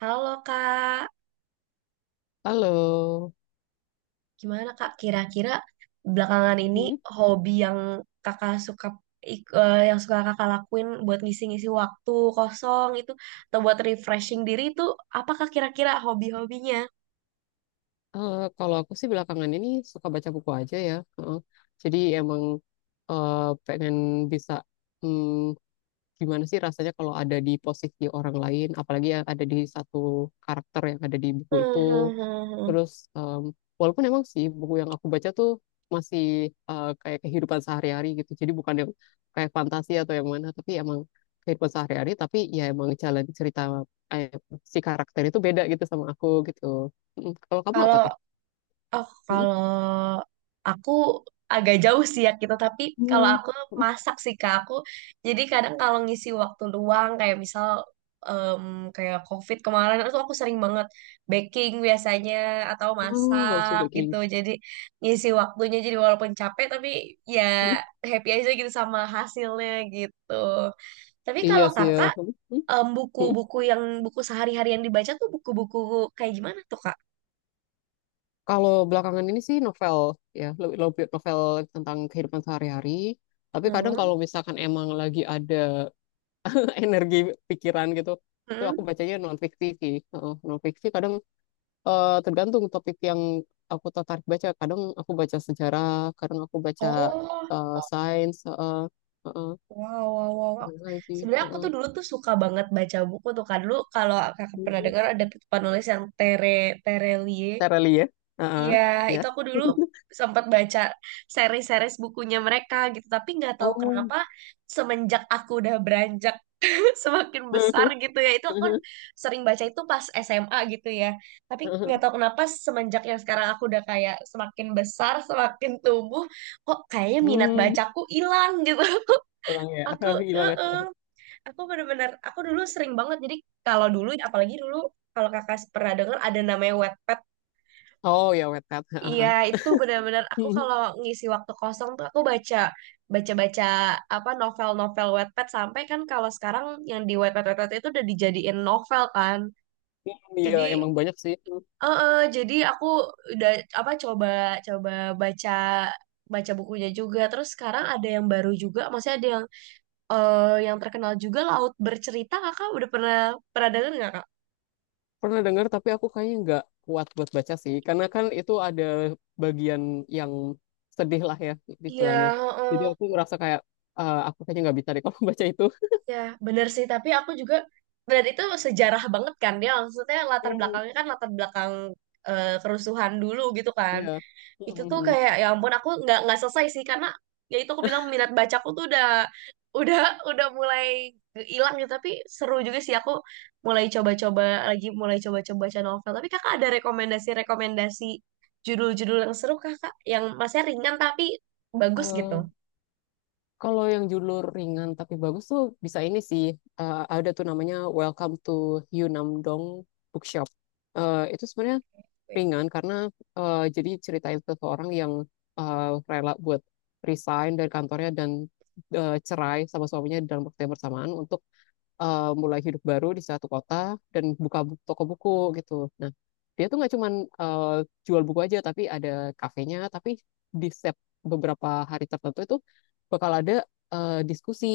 Halo Kak, Halo. gimana Kak? Kira-kira belakangan ini Hmm, hobi yang Kakak suka ik- eh, yang suka Kakak lakuin buat ngisi-ngisi waktu kosong itu atau buat refreshing diri itu apakah kira-kira hobi-hobinya? Kalau aku sih belakangan ini suka baca buku aja ya. Heeh. Jadi emang eh, pengen bisa hmm, gimana sih rasanya kalau ada di posisi orang lain, apalagi yang ada di satu karakter yang ada di buku Hmm, itu. hmm, hmm, Terus hmm. em, walaupun emang sih buku yang aku baca tuh masih kayak kehidupan sehari-hari gitu. Jadi bukan yang kayak fantasi atau yang mana, tapi emang kehidupan sehari-hari. Tapi ya emang jalan cerita eh, si karakter itu beda gitu sama aku gitu. Kalau kamu apa Kalau tuh? Oh, Mm, kalau aku agak jauh sih ya kita, tapi kalau hmm. aku mm, masak sih Kak. Aku jadi kadang kalau ngisi waktu luang kayak misal em, kayak COVID kemarin itu aku sering banget baking biasanya atau Ah, love masak gitu. baking. Jadi ngisi waktunya jadi walaupun capek tapi ya Mm, happy aja gitu sama hasilnya gitu. Tapi iya kalau sih ya. Kakak Mm, mm, mm. buku-buku yang buku sehari-hari yang dibaca tuh buku-buku kayak gimana tuh Kak? Kalau belakangan ini sih novel ya, lebih lebih novel tentang kehidupan sehari-hari. Tapi kadang kalau misalkan emang lagi ada energi pikiran gitu, itu Hmm. aku bacanya non fiksi sih. Heeh, non fiksi kadang tergantung topik yang aku tertarik baca, kadang aku baca sejarah, kadang aku baca Oh, sains. Heeh, heeh, wow, wow, wow, wow. apa lagi sih. Sebenarnya aku Heeh. tuh dulu tuh suka banget baca buku tuh kan dulu kalau kakak pernah Hmm. dengar ada penulis yang Terelie. Cara ya. Iya, Heeh, ya. itu aku dulu sempat baca seri-series bukunya mereka gitu, tapi nggak tahu Oh. kenapa semenjak aku udah beranjak semakin besar gitu ya, itu aku sering baca itu pas SMA gitu ya. Tapi nggak tahu kenapa semenjak yang sekarang aku udah kayak semakin besar, semakin tumbuh, kok kayaknya minat Hmm, bacaku hilang gitu. hilang ya. Aku, Hilang ya. eh Aku bener-bener, aku dulu sering banget. Jadi kalau dulu, apalagi dulu, kalau kakak pernah dengar ada namanya Wattpad. Oh ya, wetpad. Iya, Heeh. itu benar-benar aku kalau ngisi waktu kosong tuh aku baca, baca-baca apa novel-novel Wattpad sampai kan kalau sekarang yang di Wattpad, Wattpad itu udah dijadiin novel kan. Iya Jadi, emang banyak sih. Jadi aku udah apa coba coba baca baca bukunya juga. Terus sekarang ada yang baru juga, maksudnya ada yang terkenal juga Laut Bercerita kakak udah pernah pernah denger nggak kak? Pernah dengar tapi aku kayaknya nggak kuat buat baca sih karena kan itu ada bagian yang sedih lah ya Iya, istilahnya. Jadi heeh, aku merasa kayak, "Ah, aku kayaknya nggak bisa deh kalau baca itu." ya bener sih. Tapi aku juga benar itu sejarah banget kan dia. Maksudnya latar Hmm. belakangnya kan latar belakang kerusuhan dulu gitu kan. Iya. Itu tuh Mm-mm. kayak ya ampun aku nggak selesai sih karena ya itu aku bilang minat bacaku tuh udah udah mulai hilang gitu. Tapi seru juga sih aku mulai coba-coba lagi mulai coba-coba baca novel tapi kakak ada rekomendasi-rekomendasi judul-judul yang seru kakak yang masnya ringan tapi bagus gitu. Eh, kalau yang judul ringan tapi bagus tuh bisa ini sih. Eh, ada tuh namanya Welcome to Yunam Bookshop. Eh, itu sebenarnya ringan karena jadi ceritain seseorang yang eh, rela buat resign dari kantornya dan cerai sama suaminya dalam waktu yang bersamaan untuk mulai hidup baru di satu kota dan buka toko buku gitu. Nah, dia tuh nggak cuman eh, jual buku aja tapi ada kafenya, tapi di setiap beberapa hari tertentu itu bakal ada diskusi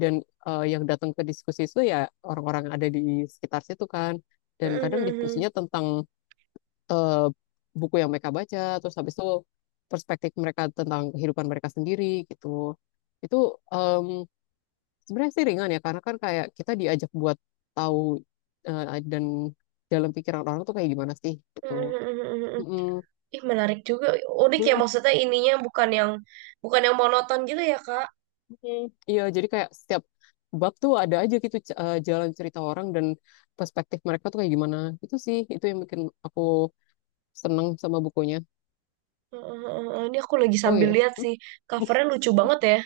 dan yang datang ke diskusi itu ya orang-orang yang ada di sekitar situ kan, dan kadang Mhm. diskusinya tentang eh, buku yang mereka baca, terus habis itu perspektif mereka tentang kehidupan mereka sendiri gitu. Itu em, sebenarnya sih ringan ya, karena kan kayak kita diajak buat tahu dan dalam pikiran orang tuh kayak gimana sih gitu. Mhm. Mm-mm. Ih, menarik juga unik ya maksudnya ininya bukan yang monoton gitu ya kak. Mm-mm. Iya, jadi kayak setiap bab tuh ada aja gitu jalan cerita orang dan perspektif mereka tuh kayak gimana. Itu sih, itu yang bikin aku seneng sama bukunya. Mhm. Ini aku lagi Oh sambil iya. lihat sih covernya lucu banget ya.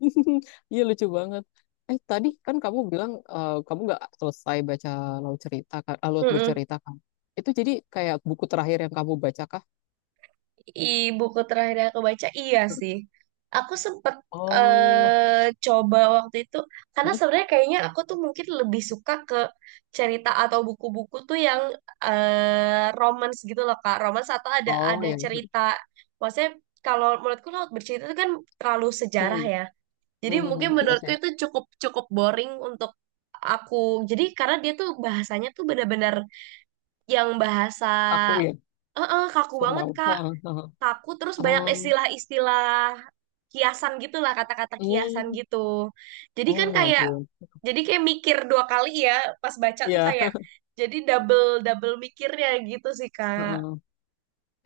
Iya lucu banget. Eh, tadi kan kamu bilang kamu nggak selesai baca laut cerita kan, ah, laut Mhm. bercerita kan. Itu jadi kayak buku terakhir yang kamu baca kah? I, buku terakhir yang aku baca, iya sih. Aku sempet Oh, coba waktu itu, karena hmm. sebenarnya kayaknya aku tuh mungkin lebih suka ke cerita atau buku-buku tuh yang romance gitu loh, Kak. Romance atau ada Oh ada ya. cerita. Maksudnya kalau menurutku Laut Bercerita itu kan terlalu sejarah Hmm. ya. Jadi mungkin Hmm. Iya menurutku sih. itu cukup cukup boring untuk aku. Jadi karena dia tuh bahasanya tuh benar-benar yang bahasa Aku ya. Kaku banget, Formal. Kak. Heeh, heeh. Kaku terus banyak Oh, istilah-istilah kiasan gitulah kata-kata kiasan hmm. gitu jadi kan Oh ya kayak ampun. jadi kayak mikir dua kali ya pas baca tuh Iya. kayak jadi double double mikirnya gitu sih kak. Heeh.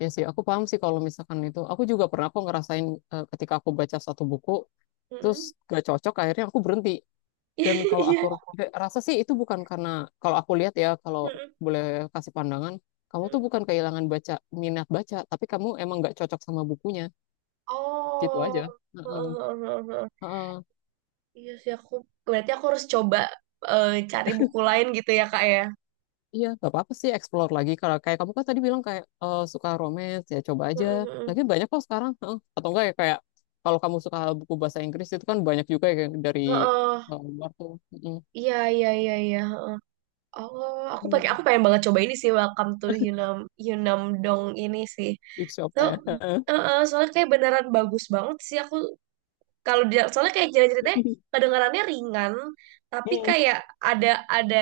Ya sih, aku paham sih kalau misalkan itu. Aku juga pernah aku ngerasain ketika aku baca satu buku, terus Mm-mm. gak cocok, akhirnya aku berhenti. Dan kalau Iya. aku rasa sih itu bukan karena, kalau aku lihat ya, kalau Mm-mm. boleh kasih pandangan, kamu tuh Mm-mm. bukan kehilangan baca minat baca, tapi kamu emang nggak cocok sama bukunya, gitu aja. Oh. Heeh. Heeh. Iya sih aku berarti aku harus coba cari buku lain gitu ya kak ya. Iya, nggak apa-apa sih explore lagi. Kalau kayak kamu kan tadi bilang kayak suka romance, ya coba aja. Mm-mm. Lagi banyak kok sekarang. Heeh. Atau enggak ya kayak kalau kamu suka buku bahasa Inggris itu kan banyak juga ya dari Heeh. Luar tuh. Heeh. Iya, iya, iya, iya. Oh, aku pakai Hmm. aku pengen banget coba ini sih Welcome to Yunam Yunam Dong ini sih. Big shop So, ya. soalnya kayak beneran bagus banget sih aku kalau dia soalnya kayak cerita-ceritanya kedengarannya ringan tapi Hmm. kayak ada ada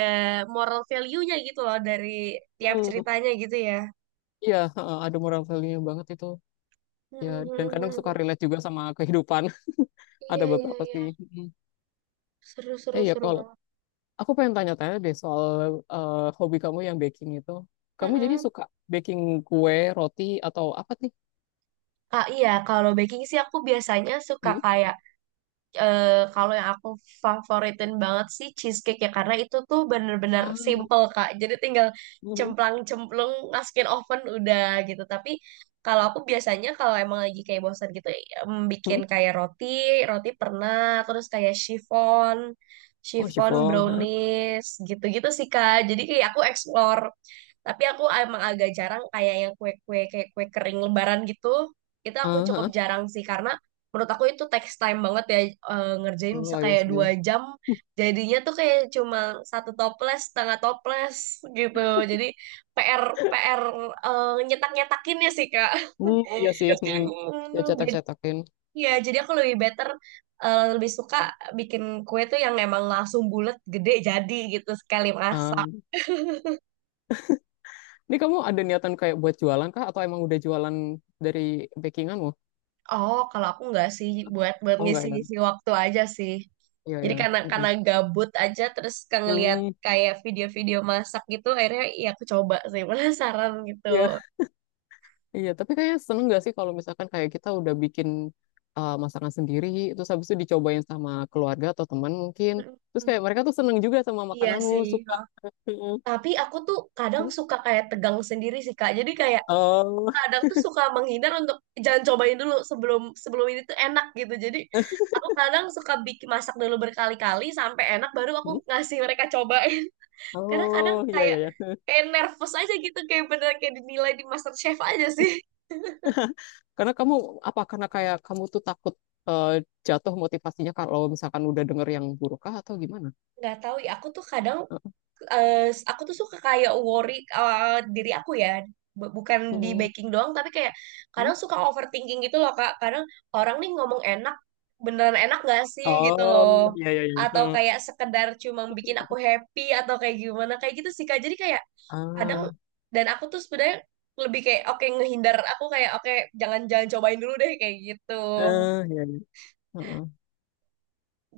moral value-nya gitu loh dari tiap Hmm. ceritanya gitu ya. Iya, heeh, ada moral value-nya banget itu. Ya, dan kadang suka Mm-mm. relate juga sama kehidupan. Ada Iya, iya, beberapa iya. sih. Mm. Seru, Eh, seru, ya seru kalau banget. aku pengen tanya-tanya deh soal hobi kamu yang baking itu. Kamu jadi Mm-mm. suka baking kue, roti atau apa sih? Ah, iya, kalau baking sih aku biasanya suka Hmm? kayak eh, kalau yang aku favoritin banget sih cheesecake ya karena itu tuh bener-bener Ah, simple Kak. Jadi tinggal mhm. cemplang-cemplung masukin oven udah gitu. Tapi kalau aku biasanya kalau emang lagi kayak bosan gitu Hmm? bikin kayak roti, roti pernah, terus kayak chiffon, Oh, chiffon chiffon. Hah? brownies gitu-gitu sih Kak. Jadi kayak aku explore. Tapi aku emang agak jarang kayak yang kue-kue kayak kue kering lebaran gitu. Itu aku Ah, cukup hah. jarang sih karena menurut aku itu text time banget ya ngerjain bisa Oh iya kayak sih. 2 jam jadinya tuh kayak cuma satu toples setengah toples gitu jadi PR PR nyetakinnya sih Kak. Hmm, Oh iya sih. iya sih. Hmm. Aku Ya hmm, jadi cetak-cetakin. ya jadi aku lebih suka bikin kue tuh yang emang langsung bulat gede jadi gitu sekali Ah. masak. Ini kamu ada niatan kayak buat jualan kah atau emang udah jualan dari bakinganmu? Oh kalau aku nggak sih buat buat Oh enggak ya. ngisi-ngisi waktu aja sih. Iya Jadi ya. karena Mm-mm. karena gabut aja terus kan ngeliat Hmm. kayak video-video masak gitu akhirnya ya aku coba sih. Penasaran gitu. Iya. Iya, tapi kayaknya seneng gak sih kalau misalkan kayak kita udah bikin masakan sendiri, terus habis itu dicobain sama keluarga atau teman mungkin. Terus Mm-mm. kayak mereka tuh seneng juga sama Iya makananmu, sih. suka. Oh, tapi aku tuh kadang suka kayak tegang sendiri sih Kak. Jadi kayak Oh, kadang tuh suka menghindar untuk jangan cobain dulu sebelum sebelum ini tuh enak gitu. Jadi aku kadang suka bikin masak dulu berkali-kali sampai enak baru aku ngasih mereka cobain. Karena kadang oh, iya, iya, kayak iya. kayak nervous aja gitu kayak bener kayak dinilai di MasterChef aja sih. Karena kamu, apa, karena kayak kamu tuh takut uh, jatuh motivasinya kalau misalkan udah denger yang buruk kah atau gimana? Nggak tahu ya aku tuh kadang eh, aku tuh suka kayak worry diri aku ya. Bukan di Mm-mm. baking doang tapi kayak kadang suka overthinking gitu loh Kak. Kadang orang nih ngomong enak beneran enak gak sih gitu Oh, loh iya, iya, iya. atau kayak sekedar cuma bikin aku happy atau kayak gimana kayak gitu sih Kak jadi kayak kadang Ah, dan aku tuh sebenarnya lebih kayak oke ngehindar aku kayak oke jangan jangan cobain dulu deh kayak gitu iya, iya. Heeh.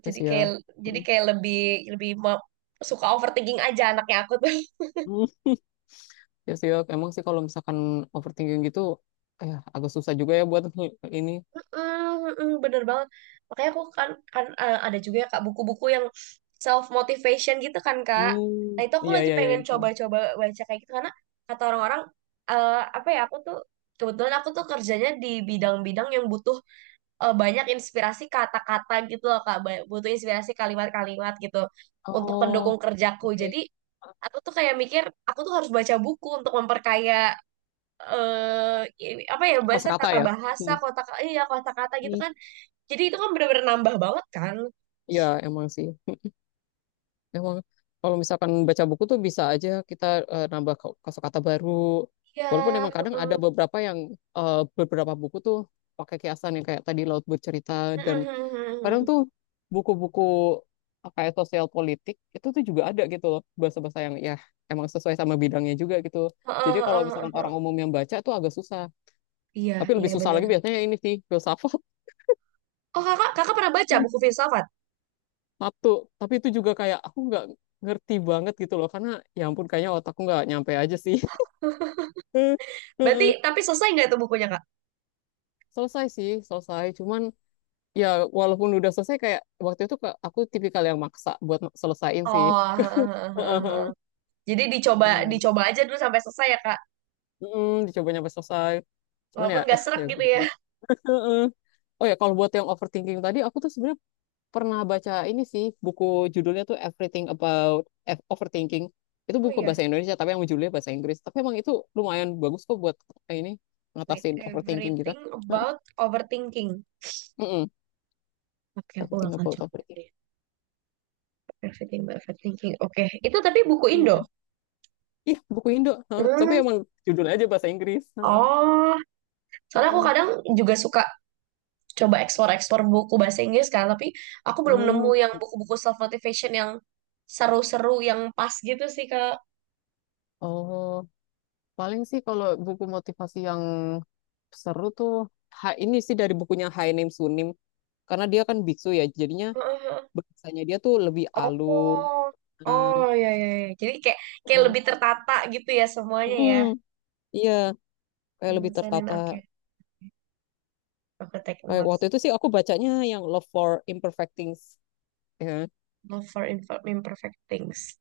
Yes, jadi kayak ya. jadi kayak lebih lebih mau- suka overthinking aja anaknya aku tuh. Mm. Ya sih, ya, emang sih kalau misalkan overthinking gitu, agak susah juga ya buat ini. Mm, mm, bener banget. Makanya aku kan, kan eh, ada juga ya Kak buku-buku yang self motivation gitu kan Kak. Nah, Hmm, itu aku iya lagi iya iya. pengen Iya. coba-coba baca kayak gitu karena kata orang-orang apa ya aku tuh kebetulan aku tuh kerjanya di bidang-bidang yang butuh banyak inspirasi kata-kata gitu loh Kak. Butuh inspirasi kalimat-kalimat gitu untuk Oh, pendukung kerjaku. oke. Jadi, aku tuh kayak mikir aku tuh harus baca buku untuk memperkaya apa ya bahasa Kosakata tata ya. bahasa Hmm. kotak iya kata kata gitu Hmm. kan jadi itu kan bener-bener nambah banget kan? Iya, emang sih. Emang kalau misalkan baca buku tuh bisa aja kita nambah kosakata baru. Walaupun Iya. emang kadang ada Heeh. beberapa yang beberapa buku tuh pakai kiasan yang kayak tadi Laut Bercerita, dan Heeh, kadang tuh buku-buku apa ya sosial politik itu tuh juga ada gitu loh bahasa-bahasa yang ya emang sesuai sama bidangnya juga gitu, jadi heeh, kalau heeh, misalkan orang heeh. umum yang baca tuh agak susah, Iya, tapi lebih iya susah benar. lagi biasanya ini sih filsafat. Oh kakak, kakak pernah baca buku filsafat? Satu, tapi itu juga kayak aku nggak ngerti banget gitu loh karena ya ampun kayaknya otakku nggak nyampe aja sih. Berarti Heeh. tapi selesai nggak itu bukunya kak? Selesai sih selesai, cuman ya, walaupun udah selesai kayak waktu itu aku tipikal yang maksa buat selesaiin sih. Oh, heeh, heeh, heeh, Heeh. heeh. Jadi dicoba Iya. dicoba aja dulu sampai selesai ya kak, Dicoba nyampe selesai. Cuman ya, walaupun nggak serak ya gitu begitu ya. lah. Heeh. Oh ya, kalau buat yang overthinking tadi, aku tuh sebenarnya pernah baca ini sih, buku judulnya tuh Everything About Overthinking. Itu Oh buku iya, bahasa Indonesia, tapi yang judulnya bahasa Inggris. Tapi emang itu lumayan bagus kok buat eh, ini, wait, ngatasin overthinking kita. everything Heeh. about overthinking. Mm-mm. Oke, aku Everything bakal About coba Overthinking. deh. Everything about overthinking. Oke, itu tapi buku Indo. Iya. Ih, buku Indo. Heeh. Tapi Hmm. emang judulnya aja bahasa Inggris. Heeh. Oh, soalnya aku Heeh. kadang juga suka coba eksplor-eksplor buku bahasa Inggris kan, tapi aku belum Hmm. nemu yang buku-buku self motivation yang seru-seru yang pas gitu sih Kak. Oh, paling sih kalau buku motivasi yang seru tuh ha, ini sih dari bukunya Haenim Sunim, karena dia kan biksu ya jadinya Heeh. bahasanya dia tuh lebih alus. Oh, oh ya ya, ya. Jadi kayak kayak Eh, lebih tertata gitu ya semuanya mm, ya. iya, kayak lebih Finance, finance, tertata, oke. Aku take kayak notes. waktu itu sih aku bacanya yang Love for Imperfect Things ya kan? Not for imperfect things.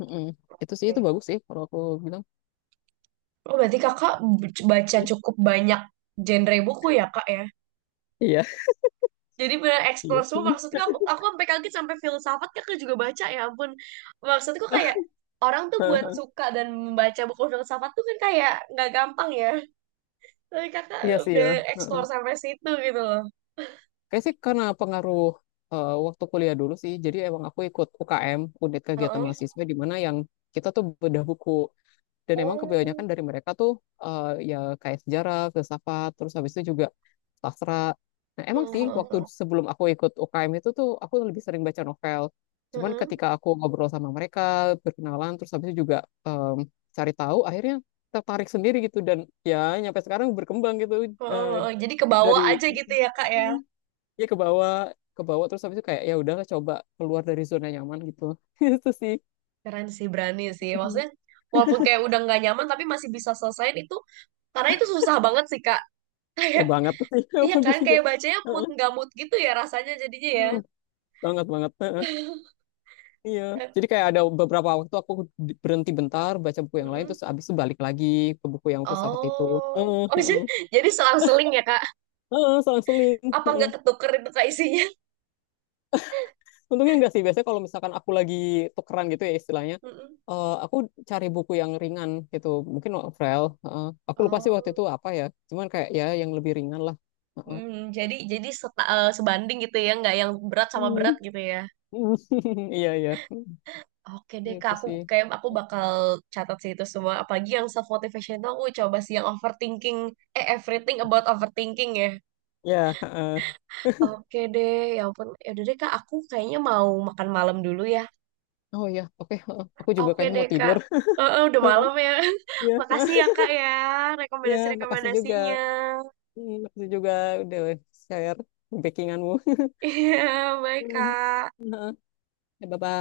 Mm-mm. Itu sih, itu Oke. bagus sih kalau aku bilang. Oh, berarti kakak baca cukup banyak genre buku ya kak ya? Iya Jadi benar explore iya. semua maksudnya aku sampai kaget sampai filsafat kan aku juga baca ya ampun. Maksudku kayak orang tuh buat suka dan membaca buku filsafat tuh kan kayak nggak gampang ya. Tapi kakak Iya sih udah ya. Heeh, explore sampai situ gitu loh. kayak sih karena pengaruh waktu kuliah dulu sih, jadi emang aku ikut UKM unit kegiatan Heeh. mahasiswa di mana yang kita tuh bedah buku, dan emang Oh. kebanyakan dari mereka tuh eh, ya kayak sejarah, filsafat, terus habis itu juga sastra. Nah, emang Heeh, sih waktu heeh, sebelum aku ikut UKM itu tuh aku lebih sering baca novel. Cuman heeh. ketika aku ngobrol sama mereka, berkenalan, terus habis itu juga em, cari tahu, akhirnya tertarik sendiri gitu dan ya nyampe sekarang berkembang gitu Heeh, eh, heeh. Jadi ke bawah dari aja gitu ya kak ya. Mm. ya ke bawah, ke bawah terus habis itu kayak ya udahlah coba keluar dari zona nyaman gitu. Itu sih. Keren sih berani sih. Maksudnya walaupun kayak udah nggak nyaman tapi masih bisa selesaiin itu karena itu susah banget sih kak. Ya Kayak banget sih. iya Bagus kan juga. kayak bacanya mood nggak mood gitu ya rasanya jadinya ya. Heeh, banget banget. Heeh, iya, jadi kayak ada beberapa waktu aku berhenti bentar baca buku yang lain Mm-mm. terus abis itu balik lagi ke buku yang filsafat itu. Oh. Heeh, Oh heeh. jadi selang-seling ya Kak? Heeh, selang-seling. Apa Heeh. nggak ketuker itu Kak isinya? Untungnya enggak sih, biasanya kalau misalkan aku lagi tukeran gitu ya istilahnya Mm-mm. Aku cari buku yang ringan gitu mungkin novel. Heeh. Aku lupa sih waktu Oh, itu apa ya, cuman kayak ya yang lebih ringan lah. Heeh. hmm, jadi sebanding gitu ya, nggak yang berat sama Hmm. berat gitu ya? Iya iya, Oke deh Kak, gitu aku sih. kayak aku bakal catat sih itu semua. Apalagi yang self motivation tuh aku coba sih yang overthinking, everything about overthinking ya. Ya heeh. Oke deh, ya ampun. Ya udah deh Kak, aku kayaknya mau makan malam dulu ya. Oh ya, oke, heeh. Aku juga Oke kayaknya deh mau Kak. tidur. Udah Heeh, malam ya. iya. Makasih ya Kak ya Ya, makasih juga. rekomendasi-rekomendasinya. Hmm, makasih juga udah share bakinganmu. Iya, baik Kak. Bye-bye.